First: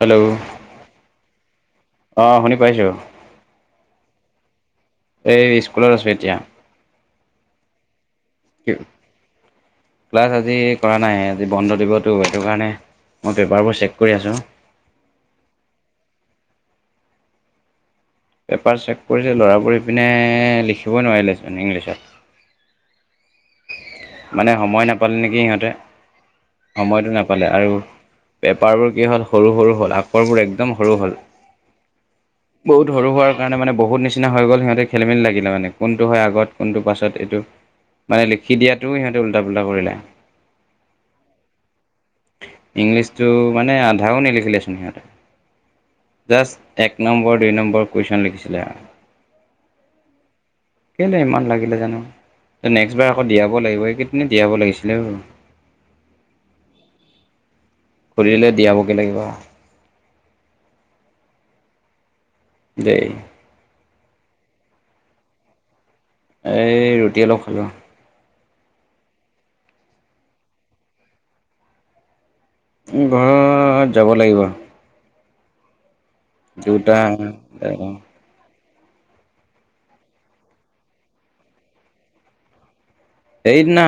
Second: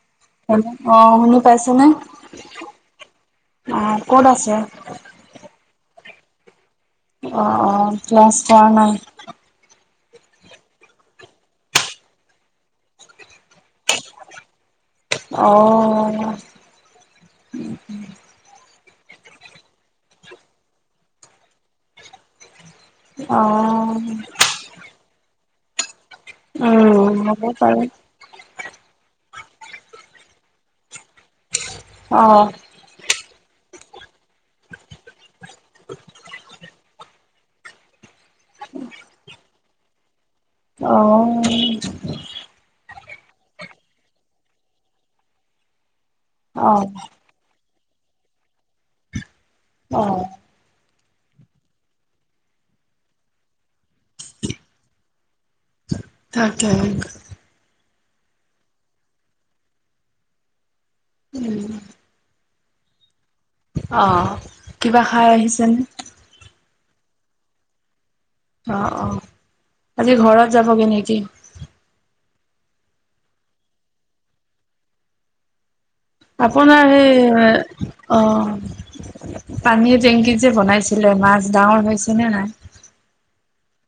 Hello অ' খুনি পাইছে নে? অঁ শুনি পাইছোঁ অ' ক'ত আছে? এই স্কুলত আছোঁ এতিয়া। অ', অ' ক্লাস কৰা নাই? ক্লাস আজি কৰা নাই আজি বন্ধ দিবতো সেইটো কাৰনে মই পেপাৰ বোৰ চেক কৰি আছোঁ। অ'। পেপাৰ চেক কৰিছে, ল'ৰা বোৰ এইপিনে লিখিবই নোৱাৰিলে চোন ইংলিছত। অ'। মানে সময় নাপালে নেকি সিহঁতে সময়টো উম হ'ব নাপালে আৰু পাৰে পেপাৰবোৰ কি হ'ল সৰু-সৰু হ'ল, আখৰবোৰ একদম সৰু হ'ল। অ'। বহুত সৰু হোৱাৰ কাৰণে মানে, বহুত নিচিনা হৈ গল সিহঁতে খেলি মেলি লাগিলে মানে কোনটো হয়, আগত কোনটো পাছত এইটো মানে লিখি [unintelligible] সিহঁতে উল্টা-পুল্টা কৰিলে। অ'। ইংলিছটো মানে আধাও নিলিখিলেচোন সিহঁতে। জাস্ট অ এক নম্বৰ দুই নম্বৰ কুৱেশ্যন লিখিছিলে। অ'। কেলে ইমান লাগিলে জানো নেক্ট বাৰ আকৌ দিয়াব লাগিব, এইকেদিনে দিয়াব লাগিছিলে। [unintelligible] তাকে। [unintelligible] দিয়াবগে লাগিব। উম। [unintelligible] অ' কিবা খাই আহিছানে? এই ৰুটি অলপ খালোঁ। অ', অ' আজি ঘৰত যাবগে নকি? উম, ঘৰত যাব লাগিব। আপোনাৰ দুটা সেই অ' পানীৰ টেংকীত যে বনাইছিলে মাছ, ডাঙৰ হৈছেনে নাই? এইদিনা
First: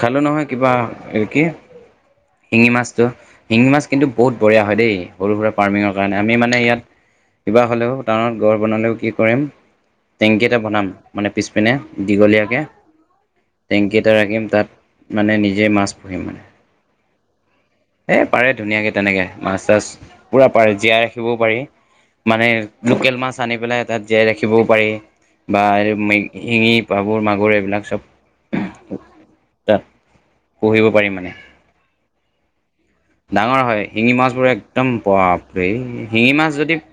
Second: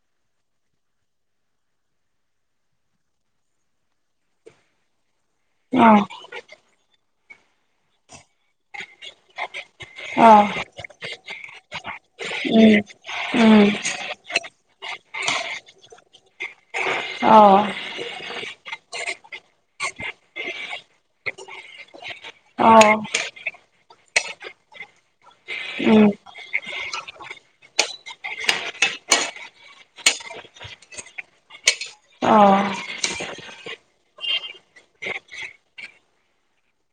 খালোঁ নহয় কিবা এই কি শিঙি মাছটো শিঙি মাছ কিন্তু, বহুত বঢ়িয়া হয় দেই সৰু সুৰা অ ফাৰ্মিঙৰ কাৰণে আমি মানে ইয়াত, কিবা হ'লেও টাউনত গড় বনালেও কি কয়। অ টেংকী এটা বনাম মানে পিছপিনে দীঘলীয়াকে। উমঁ। টেংকী এটা ৰাখিম তাত মানে, নিজেই মাছ পুহিম মানে। অ এ পাৰে ধুনীয়াকে তেনেকে, মাছ তাছ পুৰা পাৰে জীয়াই ৰাখিবও পাৰি। মানে অ লোকেল মাছ আনি পেলাই তাত, জীয়াই ৰাখিবও পাৰি বা উম মে- শিঙি পাবোৰ মাগুৰ এইবিলাক চব। তাত পঢ়িব পাৰিম মানে। অঁ। ডাঙৰ হয় শিঙি মাছবোৰ একদম বাপৰি শিঙি মাছ যদি?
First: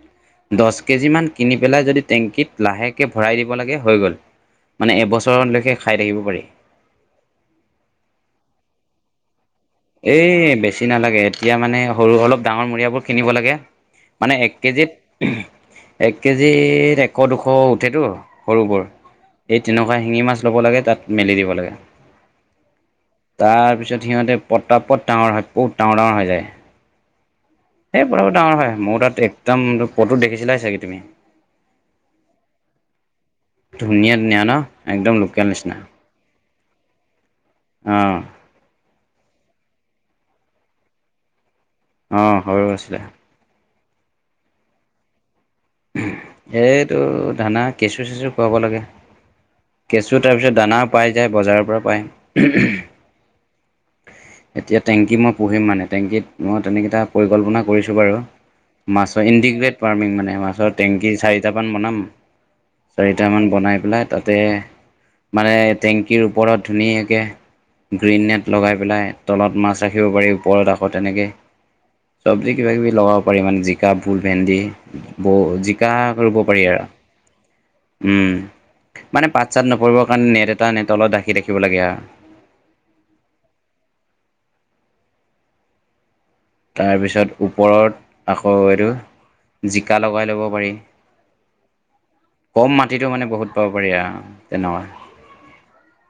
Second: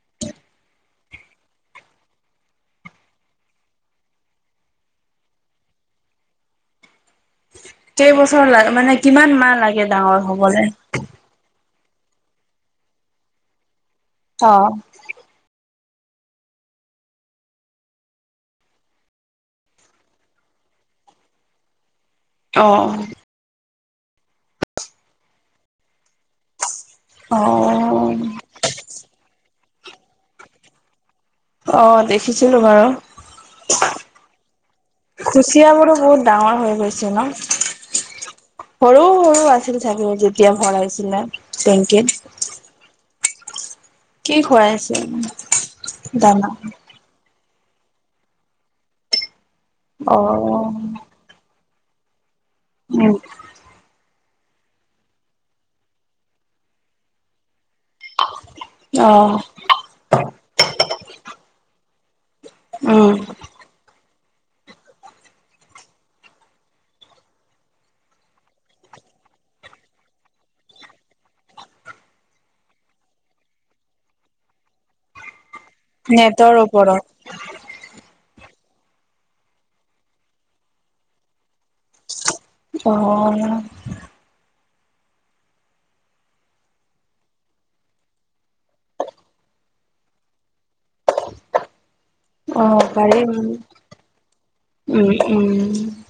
দহ কেজিমান কিনি পেলাই যদি, টেংকীত লাহেকৈ ভৰাই দিব লাগে হৈ গ'ল। মানে এবছৰলৈকে খাই থাকিব পাৰি। কেইবছৰ ল মানে কিমান মাহ লাগে? ডাঙৰ এই হ'বলে? বেছি নালাগে, এতিয়া মানে সৰু অলপ ডাঙৰ মূৰিয়াবোৰ কিনিব লাগে। মানে এক অ', কেজিত এক কেজিত এশ দুশ উঠেতো সৰুবোৰ। এই তেনেকুৱা শিঙি মাছ ল'ব লাগে তাত মেলি দিব লাগে। অঁ অঁ! তাৰ পিছত সিহঁতে পতা পত ডাঙৰ হয় বহুত ডাঙৰ ডাঙৰ হৈ যায়। অঁ অঁ! এই পতাপত ডাঙৰ হয় মোৰ তাত একদম পটো দেখিছিলা চাগে তুমি। অঁ দেখিছিলো বাৰু। ধুনীয়া ধুনীয়া ন একদম লোকেল নিচিনা কুচিয়াবোৰো বহুত ডাঙৰ হৈ গৈছে ন। অঁ! সৰু সৰু আছিল চাগে যেতিয়া ভৰাই ছিলা টেংকিত। অঁ সৰু আছিলে। কি খুৱাই আছে? এইটো ধানা কেঁচু চেঁচু খুৱাব লাগে। কেঁচু তাৰপিছত অ', দানাও পাই যায় বজাৰৰ পৰা পায়। উমঁ! এতিয়া টেংকী মই পুহিম মানে টেংকীত মই তেনেকেইটা পৰিকল্পনা কৰিছোঁ বাৰু। মাছৰ অ', ইণ্টিগ্ৰেট পাৰ্মিং মানে মাছৰ টেংকি চাৰিটামান বনাম। উম, চাৰিটা মান বনাই পেলাই- তাতে মানে টেংকীৰ ওপৰত ধুনীয়াকৈ গ্ৰীণনেট- লগাই পেলাই তলত মাছ ৰাখিব পাৰি ওপৰত আকৌ তেনেকে- চব্জি কিবা কিবি লগাব পাৰি মানে জিকা ভোল ভেন্দি বৌ জি- শিকা কৰিব নেটৰ পাৰি আৰু ওপৰত উমঁ মানে পাত চাত নপৰিবৰ কাৰণে নেট এটা নেট অলত ঢাকি ৰাখিব লাগে আৰ। অঁ অঁ! তাৰপিছত ওপৰত আকৌ এইটো। জিকা লগাই ল'ব পাৰি। কম অ', মাটিতো পাৰি মানে বহুত পাব পাৰি আৰু তেনেকুৱা। ওউ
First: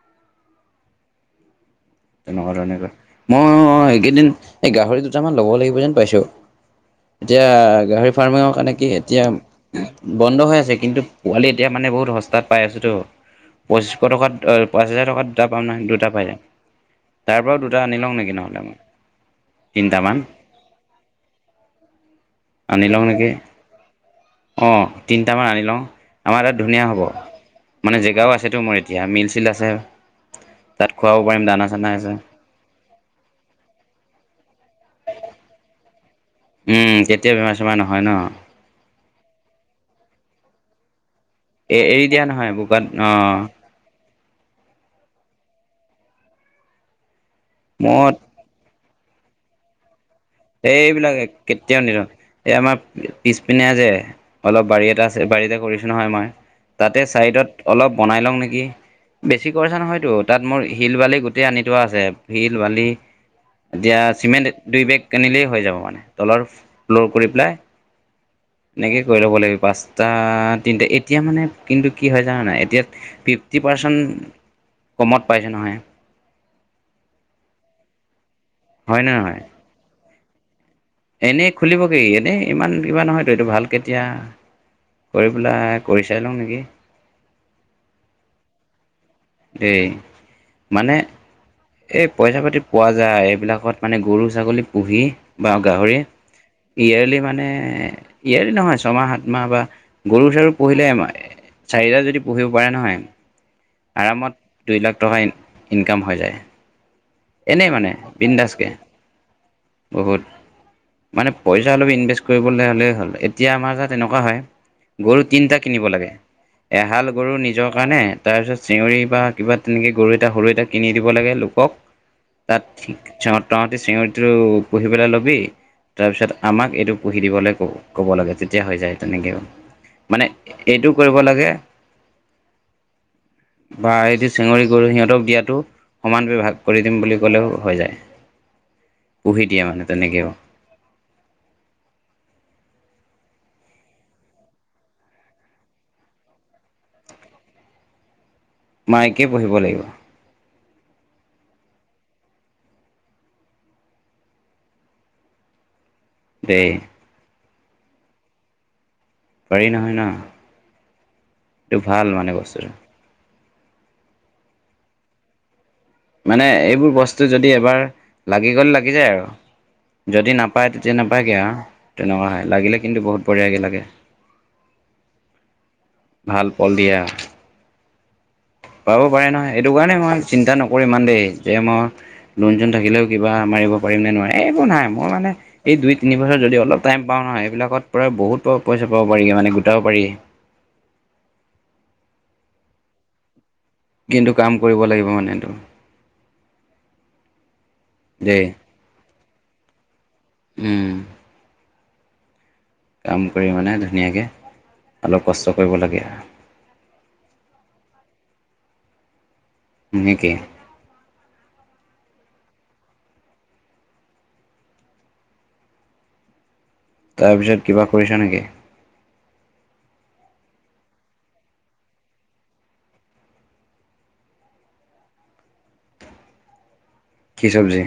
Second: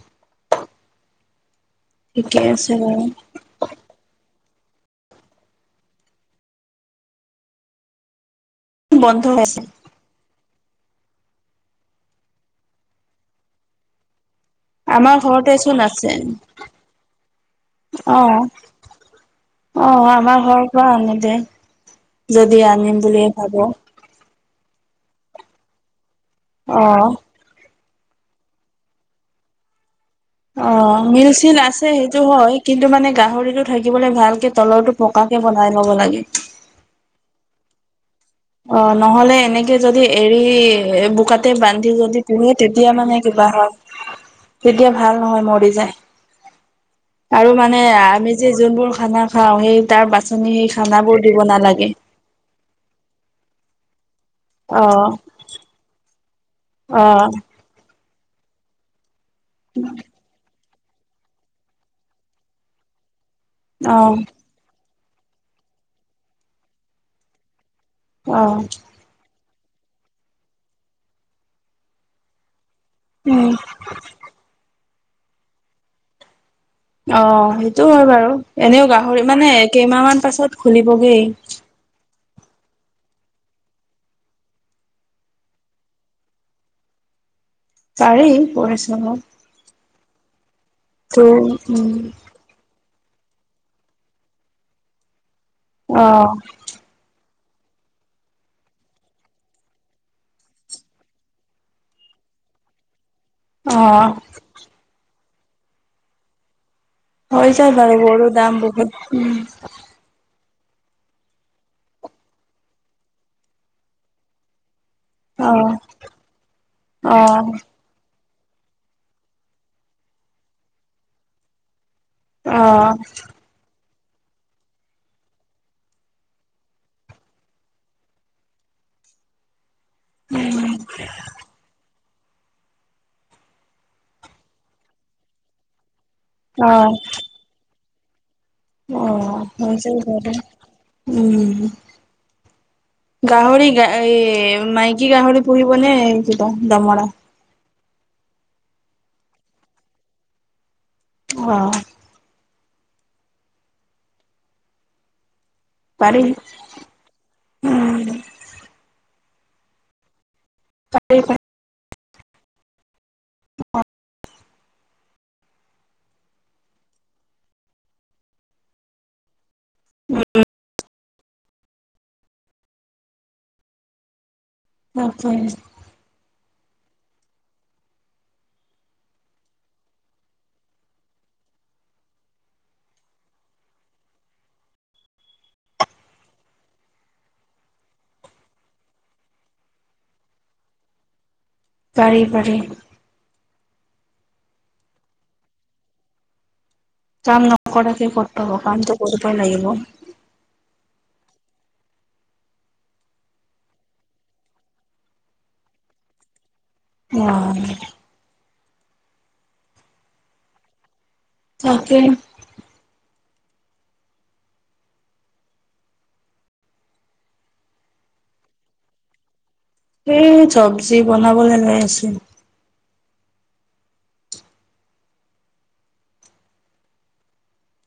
ঠিকে তেনেকুৱা আছে ধৰণৰ ক বাৰু। মই- কেইদিন এই গাহৰি দুটামান ল'ব লাগিব যেন পাইছোঁ এতিয়া গাহৰি ফাৰ্মিঙৰ কাৰণে- কি বন্ধ এতিয়া- আছে, বন্ধ হৈ আছে, কিন্তু পোৱালি এতিয়া মানে বহুত সস্তাত পাই আছোতো, পঁচিছশ টকাত অ', পাঁচ হেজাৰ আমাৰ টকাত দুটা ঘৰতে পাম চোন নহ, দুটা আছে পাই যাম, তাৰ পৰাও দুটা আনি লওঁ নেকি অ'। নহ'লে মই। অ', তিনিটামান আমাৰ ঘৰৰ পৰা আমি দে, যদি আনিম বুলি ভাব। অ', তিনিটামান আনি লওঁ, আমাৰ তাত ধুনীয়া হ'ব। অ'। মানে জেগাও আছেতো মোৰ এতিয়া, মিল-চিল আছে। তাত অ', খুৱাব পাৰিম মিল-চিল দানা আছে, চানা সেইটো হয়, কিন্তু মানে গাহৰিতটো থাকিবলে ভালকে তলৰতটো পকা কে বনাই ল'ব লাগে। উম, তেতিয়া বেমাৰ-চেমাৰ নহয় ন'? অ', নহ'লে এনেকে যদি এৰি বোকাত তে এ বান্ধি এৰি যদি দিয়া পুহি, নহয় বোকাত তেতিয়া অ মানে কিবা হয়। তেতিয়া ভাল নহয়, মৰি যায়, আৰু মানে মত আমি যে যোনবোৰ খানা খাওঁ, সেই তাৰ বাচনি সেই খানা এইবিলাক বোৰ দিব কেতিয়াও নালাগে। নিদিওঁ এই আমাৰ পিছপিনে যে অলপ বাৰী এটা অ', আছে, বাৰীতে কৰিছোঁ নহয় মই, তাতে অ', চাইডত অলপ বনাই লওঁ নেকি। বেছি খৰছা নহয়তো, তাত মোৰ শিল বালি গোটেই আনি থোৱা আছে, শিল, বালি এতিয়া অ', চিমেণ্ট দুই বেগ কিনিলেই হৈ যাব মানে, তলৰ ফ্ল'ৰ কৰি পেলাই অ'। এনেকেই কৰি ল'ব লাগিব, পাঁচটা তিনিটা, এতিয়া মানে কিন্তু কি হয় জানানাই এতিয়া উম। ফিফটি পাৰ্চন্ত কমত পাইছে নহয়। অ', সেইটো হয় বাৰু, এনেও হয় নে গাহৰি নহয় মানে কেইমাহ মান পাছত খুলিবগে। খুলিবগেই, এনেই ইমান কিবা নহয়তো এইটো ভাল কেতিয়া। কৰি পেলাই, কৰি চাই লওঁ নেকি। চাৰি পৰিশ্ৰমক। এই, মানে উম এই পইচা-পাতি পোৱা যায়, এইবিলাকত মানে গৰু, ছাগলী পুহি বা গাহৰি অ ইয়ে্লি মানে, ইয়েৰ্লি নহয় ছমাহ, সাতমাহ বা গৰু-চৰু পুহিলে মই চাৰিটা যদি পুহিব পাৰে নহয়, অ আৰামত দুইলাখ টকা ইনকাম হৈ যায়। হৈ এনেই যায় মানে বাৰু গৰুৰ দাম বিন্দাছকে বহুত, উম। বহুত। মানে পইচা অলপ ইনভেষ্ট কৰিবলৈ হ'লেই হ'ল, এতিয়া আমাৰ তাত এনেকুৱা হয়। গৰু অ তিনিটা কিনিব লাগে, এহাল অ গৰু নিজৰ কাৰণে, তাৰপিছত চিঞৰি বা কিবা তেনেকে গৰু এটা সৰু এটা কিনি দিব লাগে, লোকক। অ তাত, তহঁতি চিঞৰিটো পুহিবলে লবি। তাৰপিছত আমাক এইটো পুহি দিবলে কব, ক'ব লাগে, তেতিয়া হৈ যায়, তেনেকেও। মানে এইটো কৰিব লাগে। বা এইটো চেঙৰি, গৰু, সিহঁতক দিয়াটো, সমান [unintelligible] ভাগ অ কৰি দিম ক'লেও হৈ যায়। পুহি দিয়ে অ', মানে আছোঁ তেনেকৈও ঘৰতে, উম। গাহৰি গ এই মাইকী গাহৰি পোহিব নে, এই দমৰা? মাইকী পুহিব লাগিব। অ'। পাৰি। দে। উম পাৰি নহয় ন'? পাৰি-পাৰি। এইটো ভাল মানে বস্তুটো। মানে এইবোৰ বস্তু যদি এবাৰ লাগি গ'লে লাগি যায় আৰু, যদি নাপায় যে, নাপায়গে আও তেনেকুৱা হয়, লাগিলে কিন্তু বহুত বঢ়িয়াকে লাগে। তাকে। ভাল পল দিয়া। পাব পাৰে নহয়, সেইটো কাৰণে মই চিন্তা নকৰো ইমান দেই, যে মই লোন যোন থাকিলেও কিবা মাৰিব পাৰিম নে নোৱাৰে, এইবোৰ নাই মোৰ মানে এই দুই তিনি বছৰত যদি অলপ টাইম পাওঁ নহয়, এইবিলাকত পৰা বহুত পইচা পাব পাৰি, মানে গোটাব পাৰি। পাৰি পাৰি। কিন্তু কাম কৰিব লাগিব মানে তোৰ। কাম নকৰাকে ক'ত দেই পাব, কামটো কৰিববই লাগিব। হম'। কাম কৰি মানে ধুনীয়াকে, অলপ কষ্ট কৰিব লাগে। উম। নেকি। তাকে। তাৰপিছত কিবা কৰিছা নেকি? এই চবজি বনাবলে লৈ আছোঁ। কি চবজি?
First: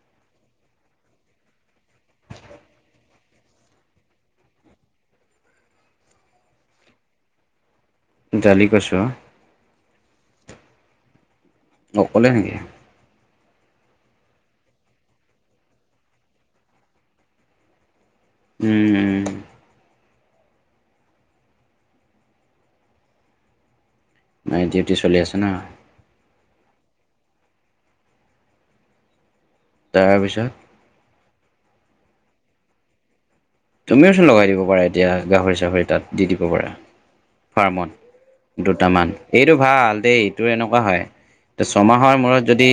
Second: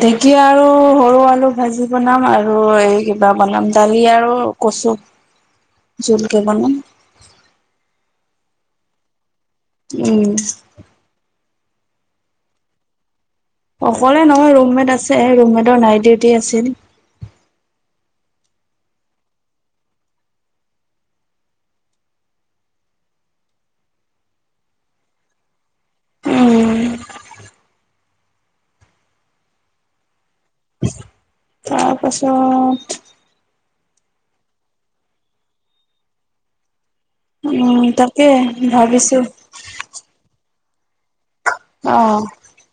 ঢেঁকীয়া আৰু সৰু আলু ভাজি বনাম, আৰু এই কিবা বনাম দালি আৰু কচু। জোল কে বনাম। জালি কচু। উম। অকলে নিকি? অকলে নহয় ৰুমমেট আছে, ৰুমমেটৰ নাইট ডিউটি আছিল। উম। উম। নাইন ডিউটি চলি আছে ন'? উম। তাৰপিছত। তাৰপাছত। তুমিওচোন লগাই দিব পাৰা এতিয়া, গাহৰি চাহৰি তাত দি দিব পাৰা। উম, তাকে ফাৰ্মত দুটামান ভাবিছো এই। এইটো ভাল দেই, তোৰ এনেকুৱা হয়, ছমাহৰ অ', মূৰত। যদি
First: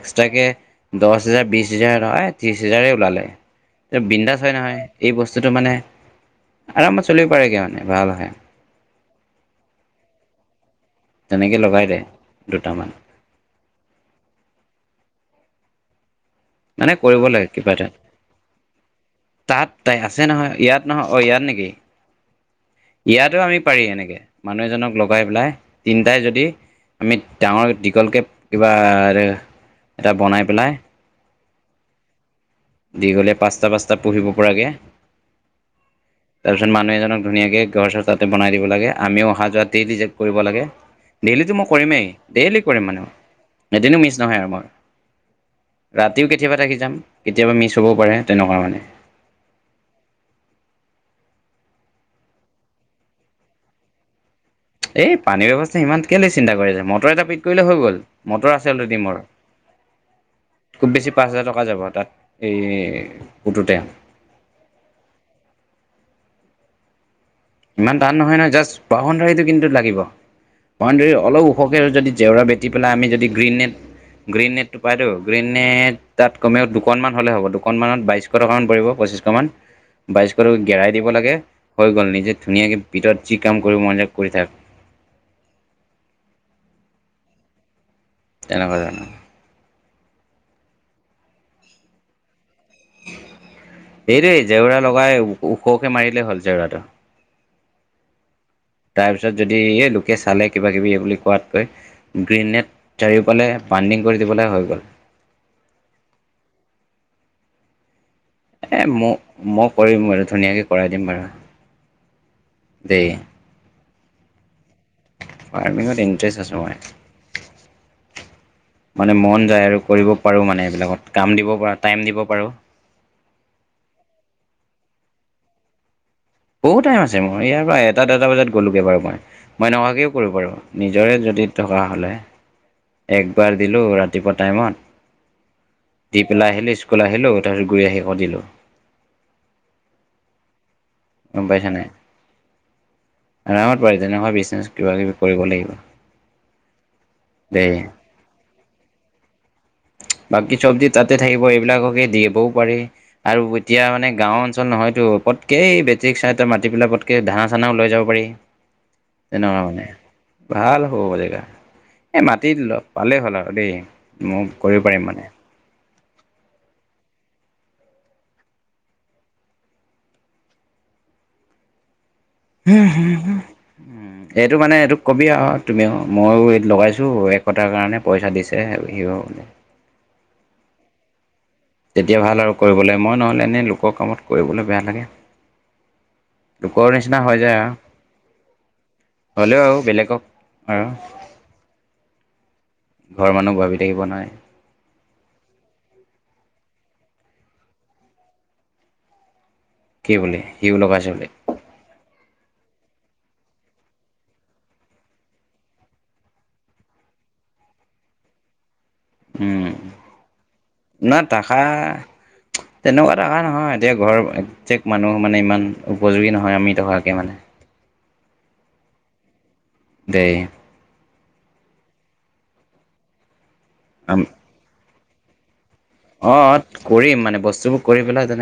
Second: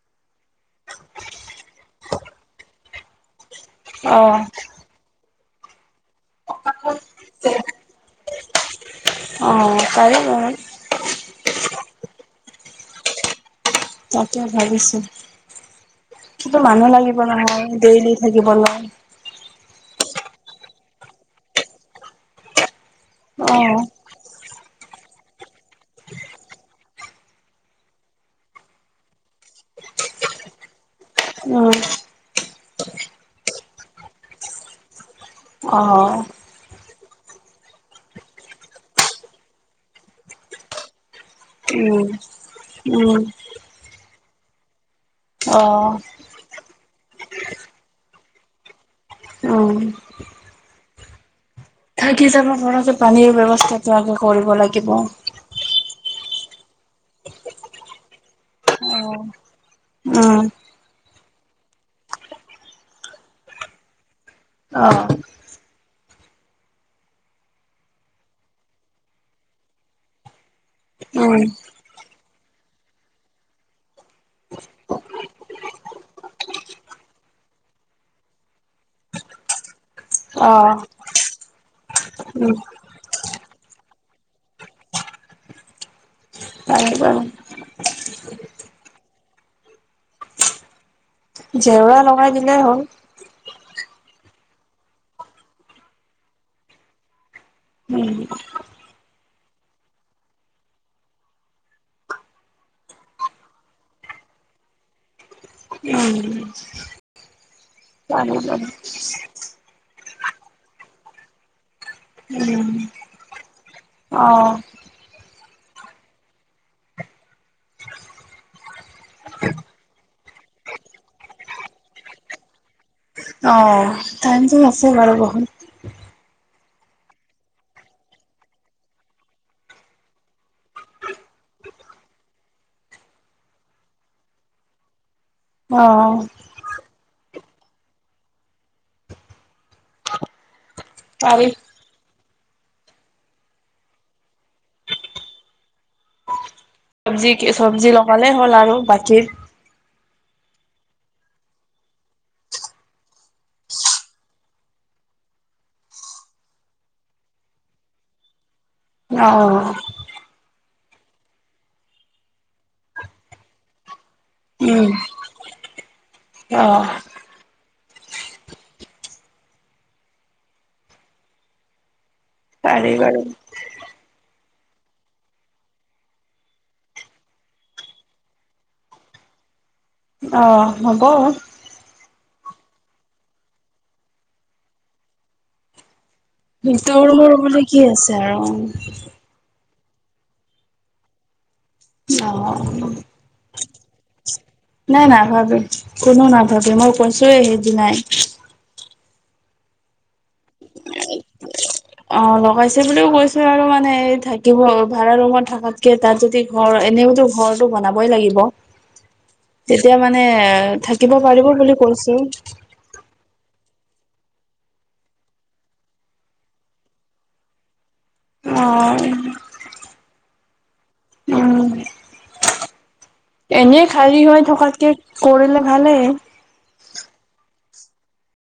এক্সট্ৰাকে দহ হেজাৰ, বিছ হেজাৰ হয়, ত্ৰিছ হেজাৰ ওলালে। বিন্দাজ অ', হয় নহয়, এই বস্তুটো মানে আৰামত চলিব পাৰেগে মানে ভাল হয়। অ' পাৰিব। তেনেকে লগাই দে দুটামান। তাকে ভাবিছো, কিন্তু মানুহ মানে লাগিব কৰিব লাগে নহয় কিবা এটা। ডেইলি থাকিবলে। তাত তাই আছে নহয়, ইয়াত নহয় অ' ইয়াত নেকি? ইয়াতো আমি অ', পাৰি এনেকে, মানুহ এজনক লগাই পেলাই তিনিটাই যদি। আমি ডাঙৰ দীঘলকে কিবা এটা বনাই পেলাই। অ'। দি গ'লে পাঁচটা পাঁচটা পঢ়িব পৰাকে। অ'। তাৰপিছত মানুহ এজনক ধুনীয়াকে ঘৰ-চৰ তাতে বনাই দিব লাগে। আমিও অহা যোৱাতেই ৰিজেক্ট কৰিব লাগে। ডেইলিতটো মই উম, কৰিমেই। ডেইলি কৰিম মানে। উম, এদিনো মিছ নহয় আৰু মোৰ। অ', ৰাতিও কেতিয়াবা থাকি যাম। কেতিয়াবা মিছ হ'বও পাৰে, তেনেকুৱা মানে। অঁ। থাকি যাব পৰাতে পানীৰ ব্যৱস্থাটো আগে কৰিব লাগি এই পানীৰ ব্যৱস্থা সিমান কেলে চিন্তা কৰি আছে? মটৰ এটা ফিট কৰিলে হৈ গ'ল। মটৰ আছে এলৰেদি মোৰ। উম। খুব বেছি পাঁচ হাজাৰ টকা যাব তাত এই পুটোতে। অ। ইমান টান নহয় নহয়। জাষ্ট বাউণ্ডেৰী কিন্তু লাগিব। বাউণ্ডেৰী উম, অলপ ওখ আৰু যদি জেওৰা বেটি পেলাই আমি যদি গ্ৰীণ নেট গ্ৰীণ নেটটো পাইতো। গ্ৰীণ নেট তাত কমেও দুখনমান হ'লে হ'ব। দুখনমানত বাইশ শ টকা মান পৰিব পঁচিশমান। [inaudible] [unintelligible] অ', ঘেৰাই দিব লাগে, হৈ গ'ল। নিজে উম, ধুনীয়াকে ভিতৰত যি কাম কৰিব মন যায় কৰি থাক। [inaudible] [inaudible] জেওৰা লগাই দিলেই হ'ল। সেইটোৱেই জেওৰা লগাই ওখকে মাৰি দিলে হ'ল জেওৰাটো। উম। তাৰপিছত যদি এ লোকে চালে কিবা কিবি এই বুলি কোৱাতকৈ গ্ৰীণ নেট চাৰিওফালে বানডিং কৰি দিবলে হৈ গ'ল। উম। পাৰি বাৰু এ মই-মই কৰিম বাৰু ধুনীয়াকে কৰাই দিম বাৰু। উম। দে। অ। ফাৰ্মিঙত ইণ্টৰেষ্ট আছোঁ মই। মানে মন যায় আৰু কৰিব পাৰোঁ মানে এইবিলাকত কাম দিব পাৰোঁ, টাইম দিব পাৰোঁ। অ। টাইমতো আছে বাৰু বহুত। বহুত টাইম আছে মোৰ। ইয়াৰ পৰা এটা-ডেৰটা বজাত গ'লোগে বাৰু মই। মই এনেকুৱাকৈও কৰিব পাৰোঁ। নিজৰে যদি থকা হ'লে! একবাৰ দিলোঁ ৰাতিপুৱা টাইমত। অ', দি পেলাই আহিলি, স্কুল আহিলোঁ। তাৰপিছত গৈ আহি আকৌ দিলো। পাৰি গম পাইছা নাই। আৰামত পাৰি। তেনেকুৱা বিজনেছ কিবা কিবি কৰিব লাগিব। চব্জি কি দেই চব্জি লগালেই হ'ল আৰু বাকীৰ বাকী চব্জি তাতে থাকিব। এইবিলাককে দি আহিবও পাৰি। আৰু এতিয়া মানে গাঁও অঞ্চল নহয়তো, পতকে এই বেটেৰী ৰিক্সা এটা মাতি পেলাই পতকে ধানা চানাও লৈ যাব পাৰি। [inaudible] তেনেকুৱা অ', মানে। ভাল হ'ব জেগা। এই মাতি ল পালেই হ'ল আৰু দেই, মই কৰিব উম, পাৰিম মানে। অ। হুম পাৰি হুম বাৰু হুম। [unintelligible] এইটো মানে এইটো কবি আৰু তুমিও ময়ো এই লগাইছোঁ এক কটাৰ কাৰণে পইচা দিছে সিও মানে অ', হ'ব। তেতিয়া ভাল আৰু কৰিবলে মই নহ'লে এনেই লোকৰ কামত কৰিবলৈ বেয়া লাগে। লোকৰ নিচিনা হৈ যায় [unintelligible] আৰু কি আছে আৰু। হ'লেও আৰু বেলেগক আৰু। ঘৰৰ মানুহ ভাবি থাকিব নোৱাৰি অ'। নাই নাভাবে, কোনো নাভাবে মই কৈছোয়ে সেইদিনাই। কি বুলি, সিও লগাইছে বুলি? অ', লগাইছে বুলিও কৈছো আৰু মানে এই থাকিব ভাড়া ৰুমত থাকাতকে তাত যদি ঘৰ এনেওতো ঘৰটো বনাবই লাগিব। উম তেতিয়া মানে থাকিব না পাৰিব টাকা বুলি কৈছে। তেনেকুৱা [unintelligible] নহয় এতিয়া ঘৰৰ একজেক মানুহ মানে ইমান উপযোগী নহয় আমি থকাকে মানে। অ'। দেই। উম এনেই খালী হৈ থকাতকে কৰিলে ভালেই। অ', কৰিম মানে বস্তুবোৰ কৰি পেলাই তেনেক